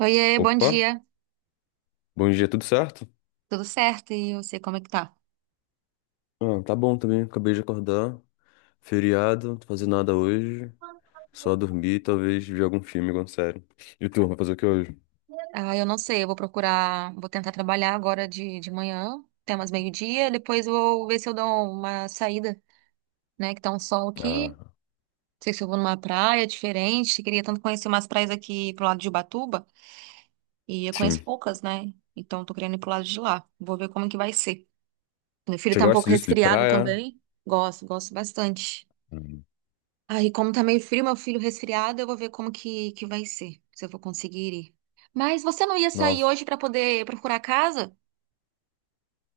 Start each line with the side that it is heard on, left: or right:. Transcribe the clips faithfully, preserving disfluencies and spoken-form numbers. right: Oiê, bom
left: Opa,
right: dia.
left: bom dia, tudo certo?
right: Tudo certo? E você, como é que tá?
left: Ah, tá bom também, acabei de acordar. Feriado, não tô fazendo nada hoje. Só dormir e talvez ver algum filme, alguma série. E tu, vai fazer o que hoje?
right: Ah, eu não sei, eu vou procurar, vou tentar trabalhar agora de, de manhã, até umas meio-dia, depois eu vou ver se eu dou uma saída, né, que tá um sol aqui.
left: Ah,
right: Não sei se eu vou numa praia diferente, queria tanto conhecer umas praias aqui pro lado de Ubatuba, e eu conheço
left: sim.
right: poucas, né? Então tô querendo ir pro lado de lá. Vou ver como que vai ser. Meu filho
left: Você
right: tá um
left: gosta
right: pouco
left: disso, de
right: resfriado
left: praia?
right: também. Gosto, gosto bastante.
left: Hum.
right: Aí, como tá meio frio, meu filho resfriado, eu vou ver como que, que vai ser, se eu vou conseguir ir. Mas você não ia sair
left: Nossa,
right: hoje pra poder procurar casa?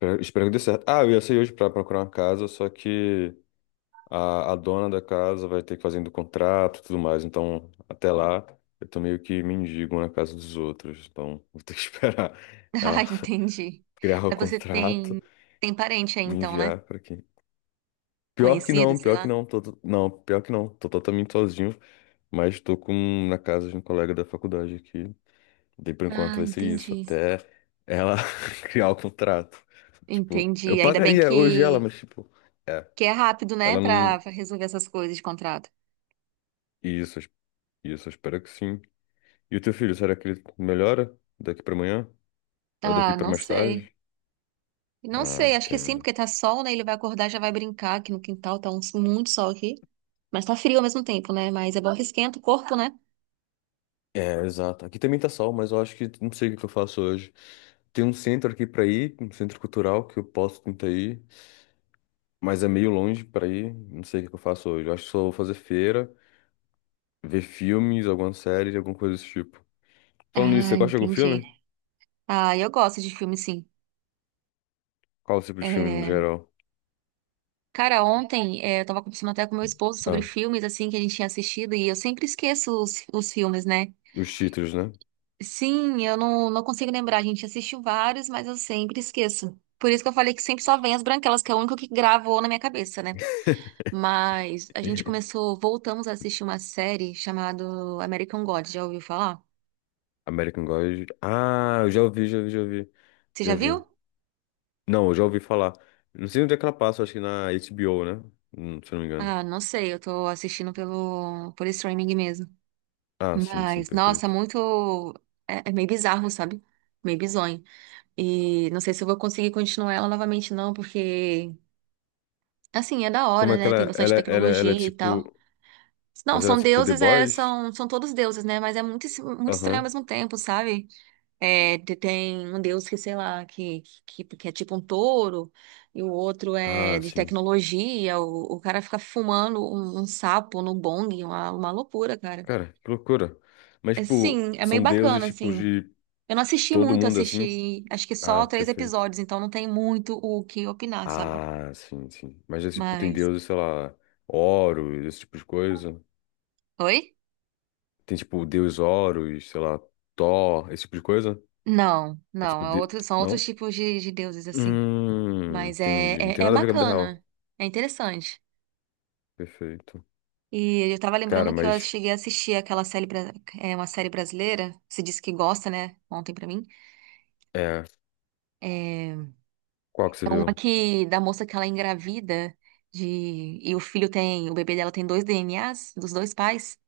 left: Espero espero que dê certo. Ah, eu ia sair hoje pra procurar uma casa, só que a, a dona da casa vai ter que fazer do contrato e tudo mais. Então, até lá, eu tô meio que mendigo na casa dos outros. Então, vou ter que esperar
right: Ah,
left: ela
right: entendi.
left: criar o
right: Mas você
left: contrato,
right: tem tem parente aí
left: me
right: então, né?
left: enviar pra quem. Pior que
right: Conhecido,
left: não,
right: sei
left: pior que
right: lá.
left: não, tô, tô- não, pior que não, tô totalmente sozinho, mas tô com na casa de um colega da faculdade aqui. Daí por enquanto
right: Ah,
left: vai ser isso,
right: entendi.
left: até ela criar o contrato. Tipo, eu
right: Entendi. Ainda bem
left: pagaria hoje ela,
right: que
left: mas tipo, é,
right: que é rápido, né,
left: ela
right: pra
left: não.
right: pra resolver essas coisas de contrato.
left: Isso, eu- isso, eu espero que sim. E o teu filho, será que ele melhora daqui pra amanhã? Ou daqui
right: Ah,
left: pra
right: não
left: mais
right: sei.
left: tarde?
right: Não
left: Ah,
right: sei, acho que sim,
left: entendo.
right: porque tá sol, né? Ele vai acordar, já vai brincar aqui no quintal, tá um- muito sol aqui. Mas tá frio ao mesmo tempo, né? Mas é bom que esquenta o corpo, né?
left: É, exato. Aqui também tá sol, mas eu acho que não sei o que que eu faço hoje. Tem um centro aqui pra ir, um centro cultural que eu posso tentar ir. Mas é meio longe pra ir. Não sei o que que eu faço hoje. Eu acho que só vou fazer feira, ver filmes, alguma série, alguma coisa desse tipo. Falando nisso, você
right: Ah,
left: gosta de algum
right: entendi.
left: filme?
right: Ah, eu gosto de filme, sim.
left: Qual o tipo de filme no
right: É,
left: geral?
right: cara, ontem é, eu tava conversando até com meu esposo sobre
left: Ah,
right: filmes, assim, que a gente tinha assistido, e eu sempre esqueço os, os filmes, né?
left: os títulos, né?
right: Sim, eu não, não consigo lembrar. A gente assistiu vários, mas eu sempre esqueço. Por isso que eu falei que sempre só vem As Branquelas, que é o único que gravou na minha cabeça, né? Mas a gente começou, voltamos a assistir uma série chamada American God. Já ouviu falar?
left: American God. Ah, eu já ouvi, já ouvi, já ouvi.
right: Você
left: Já
right: já
left: ouvi.
right: viu?
left: Não, eu já ouvi falar. Não sei onde é que ela passa, acho que na H B O, né? Hum, Se eu não me engano.
right: Ah, não sei, eu tô assistindo pelo, por streaming mesmo.
left: Ah, sim, sim,
right: Mas, nossa,
left: perfeito.
right: muito. É, é meio bizarro, sabe? Meio bizonho. E não sei se eu vou conseguir continuar ela novamente, não, porque, assim, é da
left: Como
right: hora,
left: é que
right: né? Tem
left: ela,
right: bastante
left: ela, ela, ela é
right: tecnologia e
left: tipo.
right: tal. Não,
left: Mas ela é
right: são
left: tipo The
right: deuses, é,
left: Boys?
right: são, são todos deuses, né? Mas é muito, es- muito estranho ao
left: Aham.
right: mesmo tempo, sabe? É, te- tem um deus que, sei lá, que, que, que é tipo um touro, e o outro é
left: Ah,
right: de
left: sim.
right: tecnologia, o, o cara fica fumando um, um sapo no bong, uma, uma loucura, cara.
left: Cara, que loucura. Mas,
right: É,
left: tipo,
right: sim, é meio
left: são deuses,
right: bacana,
left: tipo,
right: assim.
left: de.
right: Eu não assisti
left: Todo
right: muito,
left: mundo assim?
right: assisti acho que
left: Ah,
right: só três
left: perfeito.
right: episódios, então não tem muito o que opinar, sabe?
left: Ah, sim, sim. Mas, é, tipo, tem
right: Mas.
left: deuses, sei lá, Horus, esse tipo de coisa.
right: Oi?
left: Tem, tipo, o deus Horus, sei lá, Thor, esse tipo de coisa.
right: Não,
left: É
right: não,
left: tipo,
right: é
left: de...
right: outro, são outros
left: não?
right: tipos de, de deuses, assim.
left: Hum,
right: Mas é,
left: entendi. Não
right: é,
left: tem
right: é
left: nada a ver com a vida real.
right: bacana, é interessante.
left: Perfeito.
right: E eu tava
left: Cara,
right: lembrando que eu
left: mas,
right: cheguei a assistir aquela série, bra- é uma série brasileira, você disse que gosta, né? Ontem pra mim.
left: é,
right: É,
left: qual que você
right: é uma
left: viu?
right: que, da moça que ela é engravida de, e o filho tem, o bebê dela tem dois D N As dos dois pais.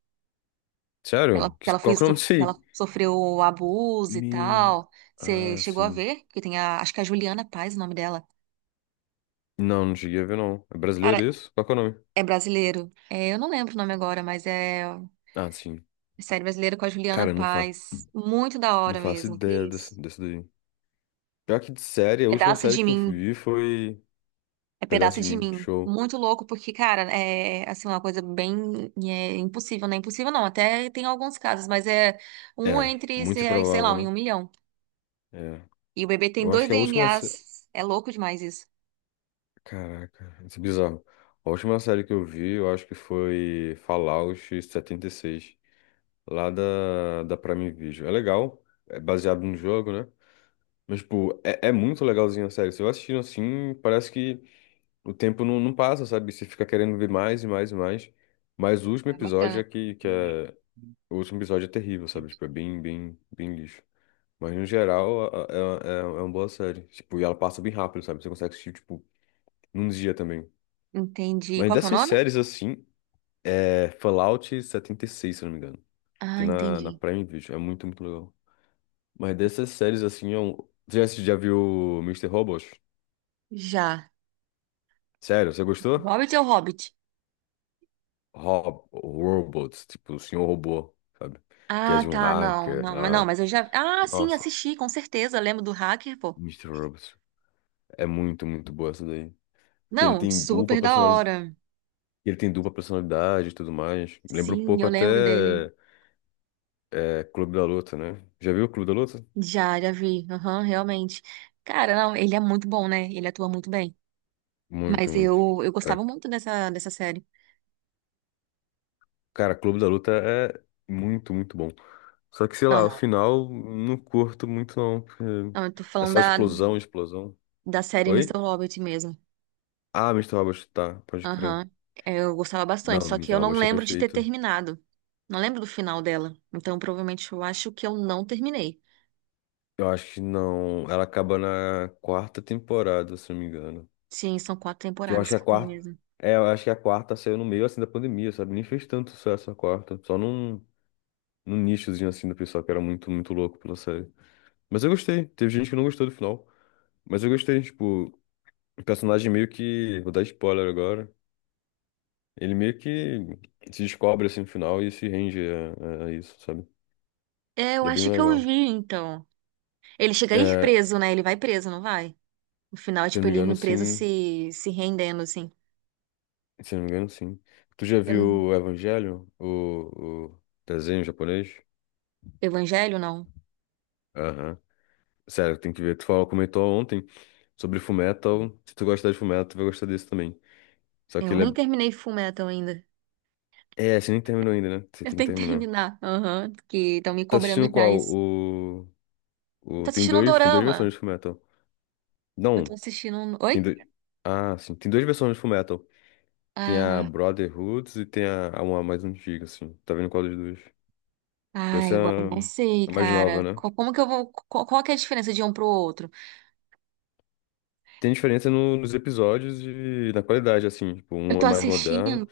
right: Que ela,
left: Sério?
right: que
left: Que-
right: ela foi,
left: Qual que eu não
right: estu- que
left: sei?
right: ela sofreu abuso e
left: Me...
right: tal. Você
left: Ah,
right: chegou a
left: sim.
right: ver? Que tem a, acho que é a Juliana Paz, o nome dela.
left: Não, não cheguei a ver, não. É
right: Cara,
left: brasileiro isso? Qual que é o nome?
right: é brasileiro. É, eu não lembro o nome agora, mas é
left: Ah, sim.
right: série brasileira com a Juliana
left: Cara, eu não, fa...
right: Paz. Muito da
left: não
right: hora
left: faço
right: mesmo.
left: ideia
right: Que isso?
left: desse, desse daí. Já que de série, a última
right: Pedaço
left: série
right: de
left: que eu
right: mim.
left: vi foi
right: É
left: Pedaço
right: Pedaço
left: de
right: de
left: Mim,
right: Mim.
left: show.
right: Muito louco, porque, cara, é assim, uma coisa bem é, impossível, né? Impossível não, até tem alguns casos, mas é um
left: É,
right: entre,
left: muito
right: sei sei
left: improvável,
right: lá, em um
left: né?
right: milhão.
left: É.
right: E o bebê tem
left: Eu acho
right: dois
left: que a última. se-
right: D N As. É louco demais isso.
left: Caraca, isso é bizarro. A última série que eu vi, eu acho que foi Fallout setenta e seis. Lá da, da Prime Video. É legal, é baseado num jogo, né? Mas, tipo, é, é muito legalzinho a série. Se eu assistindo assim, parece que o tempo não, não passa, sabe? Você fica querendo ver mais e mais e mais. Mas o último
right: É
left: episódio
right: bacana.
left: é que, que é. O último episódio é terrível, sabe? Tipo, é bem, bem, bem lixo. Mas no geral, a- a- é, é, é uma boa série. Tipo, e ela passa bem rápido, sabe? Você consegue assistir, tipo, num dia também.
right: Entendi.
left: Mas
right: Qual que é o
left: dessas
right: nome?
left: séries, assim, é Fallout setenta e seis, se eu não me engano.
right: Ah,
left: Tem na, na
right: entendi.
left: Prime Video. É muito, muito legal. Mas dessas séries, assim, é um... Você já, assisti- já viu Mister Robot?
right: Já.
left: Sério, você gostou?
right: Hobbit é o Hobbit.
left: Rob, Robots, tipo, o Senhor Robô, sabe? Que é
right: Ah,
left: de um
right: tá, não,
left: hacker
right: não, mas não,
left: lá.
right: mas eu já. Ah, sim,
left: Nossa,
right: assisti, com certeza. Lembro do hacker, pô.
left: Mister Robot. É muito, muito boa essa daí. Que ele
right: Não,
left: tem dupla
right: super da
left: personalidade,
right: hora.
left: ele tem dupla personalidade e tudo mais. Lembra um
right: Sim,
left: pouco
right: eu lembro dele.
left: até é, Clube da Luta, né? Já viu o Clube da Luta?
right: Já, já vi. Aham, realmente. Cara, não, ele é muito bom, né? Ele atua muito bem.
left: Muito,
right: Mas
left: muito.
right: eu, eu gostava
left: Cara,
right: muito dessa, dessa série.
left: cara, Clube da Luta é muito, muito bom. Só que, sei
right: Não,
left: lá, o
right: não,
left: final não curto muito não, porque
right: eu tô
left: é
right: falando
left: só
right: da,
left: explosão, explosão.
right: da série
left: Oi?
right: Mister Hobbit mesmo.
left: Ah, Mister Robot, tá, pode crer.
right: Aham. É, eu gostava bastante,
left: Não,
right: só que
left: Mister
right: eu não
left: Robot é
right: lembro de ter
left: perfeito.
right: terminado. Não lembro do final dela. Então, provavelmente, eu acho que eu não terminei.
left: Eu acho que não. Ela acaba na quarta temporada, se não me engano.
right: Sim, são quatro
left: Que eu acho
right: temporadas
left: que é a
right: que tem
left: quarta.
right: mesmo.
left: É, eu acho que é a quarta saiu no meio assim da pandemia, sabe? Nem fez tanto sucesso a quarta. Só num, num nichozinho assim do pessoal que era muito, muito louco pela série. Mas eu gostei. Teve gente que não gostou do final. Mas eu gostei, tipo, o personagem meio que. Vou dar spoiler agora. Ele meio que se descobre assim no final e se rende a, a- a isso, sabe?
right: É, eu
left: E é bem
right: acho que eu vi,
left: legal.
right: então. Ele chega a ir
left: É,
right: preso, né? Ele vai preso, não vai? No final, é
left: se eu
right: tipo,
left: não me
right: ele
left: engano,
right: indo preso
left: sim.
right: se, se rendendo, assim.
left: Se eu não me engano, sim. Tu já
right: Eu
left: viu
right: não-
left: o Evangelho? O, o desenho japonês?
right: Evangelho, não.
left: Aham. Sério, tem que ver. Tu falou, comentou ontem, sobre Fullmetal. Se tu gostar de Fullmetal, tu vai gostar desse também. Só que
right: Eu nem
left: ele
right: terminei Fullmetal ainda.
left: é. É, você nem terminou ainda, né? Você
right: Eu
left: tem que
right: tenho que
left: terminar.
right: terminar. Aham, que estão me
left: Tá assistindo
right: cobrando já
left: qual?
right: isso.
left: O.
right: Eu tô
left: O... Tem
right: assistindo um
left: dois. Tem duas versões
right: dorama.
left: de Fullmetal.
right: Eu tô
left: Não.
right: assistindo um...
left: Tem
right: Oi?
left: dois. Ah, sim. Tem duas versões de Fullmetal. Tem a
right: Ah.
left: Brotherhood e tem a, a uma mais antiga, assim. Tá vendo qual dos dois?
right: Ai,
left: Essa
right: agora eu
left: é a,
right: não sei,
left: a mais nova,
right: cara.
left: né?
right: Co- Como que eu vou. co- Qual, que é a diferença de um pro outro?
left: Tem diferença no- nos episódios e na qualidade, assim. Tipo,
right: Eu
left: um é
right: tô
left: mais moderno.
right: assistindo.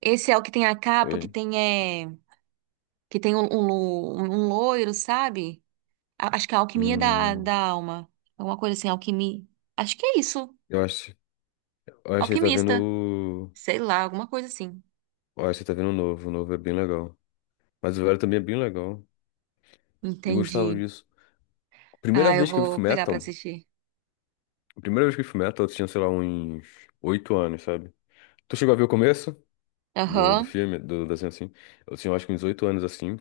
right: Esse é o que tem a capa, que
left: Oi.
right: tem é. Que tem um, um, lo- um um loiro, sabe? A- acho que é a Alquimia da,
left: Hum,
right: da Alma. Alguma coisa assim, alquimia. Acho que é isso.
left: eu acho. Eu acho que ele tá
right: Alquimista.
left: vendo.
right: Sei lá, alguma coisa assim.
left: Ó, você tá vendo o novo, o novo é bem legal. Mas o velho também é bem legal. Eu gostava
right: Entendi.
left: disso. Primeira
right: Ah, eu
left: vez que eu vi
right: vou pegar pra
left: Fullmetal,
right: assistir.
left: a primeira vez que eu vi Fullmetal, eu tinha, sei lá, uns oito anos, sabe? Tu chegou a ver o começo do, do
right: Aham.
left: filme, do desenho assim? Eu tinha, acho que uns oito anos assim.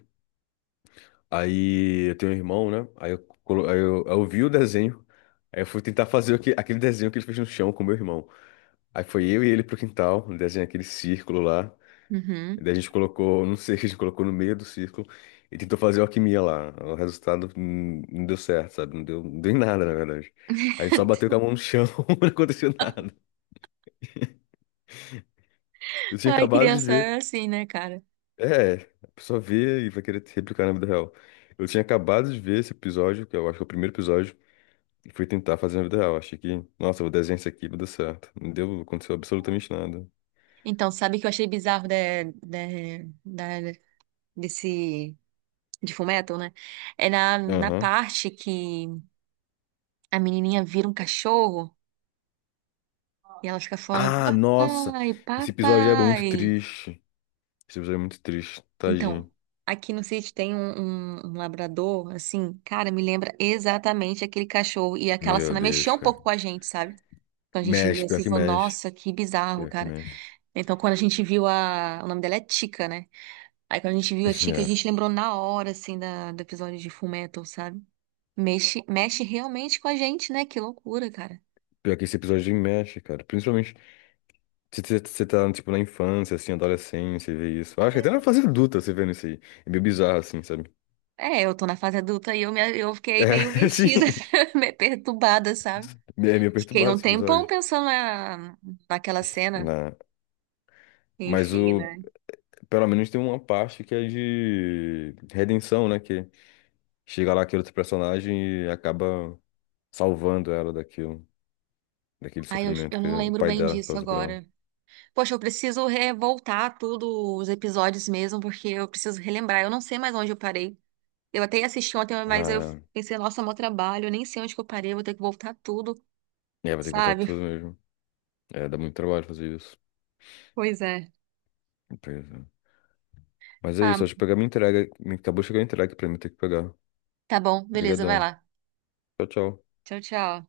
left: Aí eu tenho um irmão, né? Aí eu, colo- aí eu, aí eu vi o desenho. Aí eu fui tentar fazer o aquele desenho que ele fez no chão com o meu irmão. Aí foi eu e ele pro quintal, desenhei aquele círculo lá.
right: Uhum.
left: Daí a gente colocou, não sei, a gente colocou no meio do círculo e tentou fazer alquimia lá. O resultado hum, não deu certo, sabe? Não deu, não deu em nada, na verdade. A gente só bateu com a mão no chão, não aconteceu nada. Eu tinha
right: Ai,
left: acabado de
right: criança é
left: ver.
right: assim, né, cara?
left: É, a pessoa vê e vai querer replicar na vida real. Eu tinha acabado de ver esse episódio, que eu acho que é o primeiro episódio, e fui tentar fazer na vida real. Achei que, nossa, eu vou desenhar isso aqui, vai dar certo. Não deu, aconteceu absolutamente nada.
right: Então, sabe o que eu achei bizarro da, da, da- desse. De Fullmetal, né? É na, na
left: Aham.
right: parte que a menininha vira um cachorro e ela fica falando,
left: Ah, nossa!
right: papai,
left: Esse episódio é muito
right: papai.
left: triste. Esse episódio é muito triste,
right: Então,
left: tadinho.
right: aqui no sítio tem um, um, um labrador, assim, cara, me lembra exatamente aquele cachorro. E aquela
left: Meu
right: cena mexeu
left: Deus,
right: um
left: cara.
right: pouco com a gente, sabe? Então a gente viu
left: Mexe, pior
right: assim e
left: que
right: falou,
left: mexe.
right: nossa, que bizarro,
left: Pior que
right: cara.
left: mexe.
right: Então quando a gente viu a... O nome dela é Tica, né? Aí quando a gente viu a Tica, a
left: É.
right: gente lembrou na hora, assim, da... do episódio de Fullmetal, sabe? Mexe, mexe realmente com a gente, né? Que loucura, cara.
left: Pior que esse episódio mexe, cara. Principalmente se você você tá, tipo, na infância, assim, adolescência, e vê isso. Eu acho que até na fase adulta você vendo isso aí. É meio bizarro, assim, sabe?
right: É, eu tô na fase adulta e eu, me, eu fiquei meio
left: É, assim.
right: mexida, meio perturbada, sabe?
left: É meio
right: Fiquei
left: perturbado
right: um
left: esse
right: tempão
left: episódio.
right: pensando na, naquela cena.
left: Na... Mas
right: Enfim,
left: o...
right: né?
left: pelo menos tem uma parte que é de redenção, né? Que chega lá aquele outro personagem e acaba salvando ela daquilo. Daquele
right: Ai, eu,
left: sofrimento
right: eu
left: que
right: não
left: o
right: lembro
left: pai
right: bem
left: dela
right: disso
left: causou pra ela.
right: agora. Poxa, eu preciso revoltar tudo, os episódios mesmo, porque eu preciso relembrar. Eu não sei mais onde eu parei. Eu até assisti ontem, mas eu
left: Ah,
right: pensei, nossa, meu trabalho, eu nem sei onde que eu parei, eu vou ter que voltar tudo,
left: é, vai ter que botar
right: sabe?
left: tudo mesmo. É, dá muito trabalho fazer isso.
right: Pois é.
left: Pois é. Mas é
right: Ah,
left: isso, acho que pegar minha entrega. Acabou de chegar a entrega pra mim ter que pegar.
right: tá bom, beleza, vai
left: Obrigadão.
right: lá.
left: Tchau, tchau.
right: Tchau, tchau.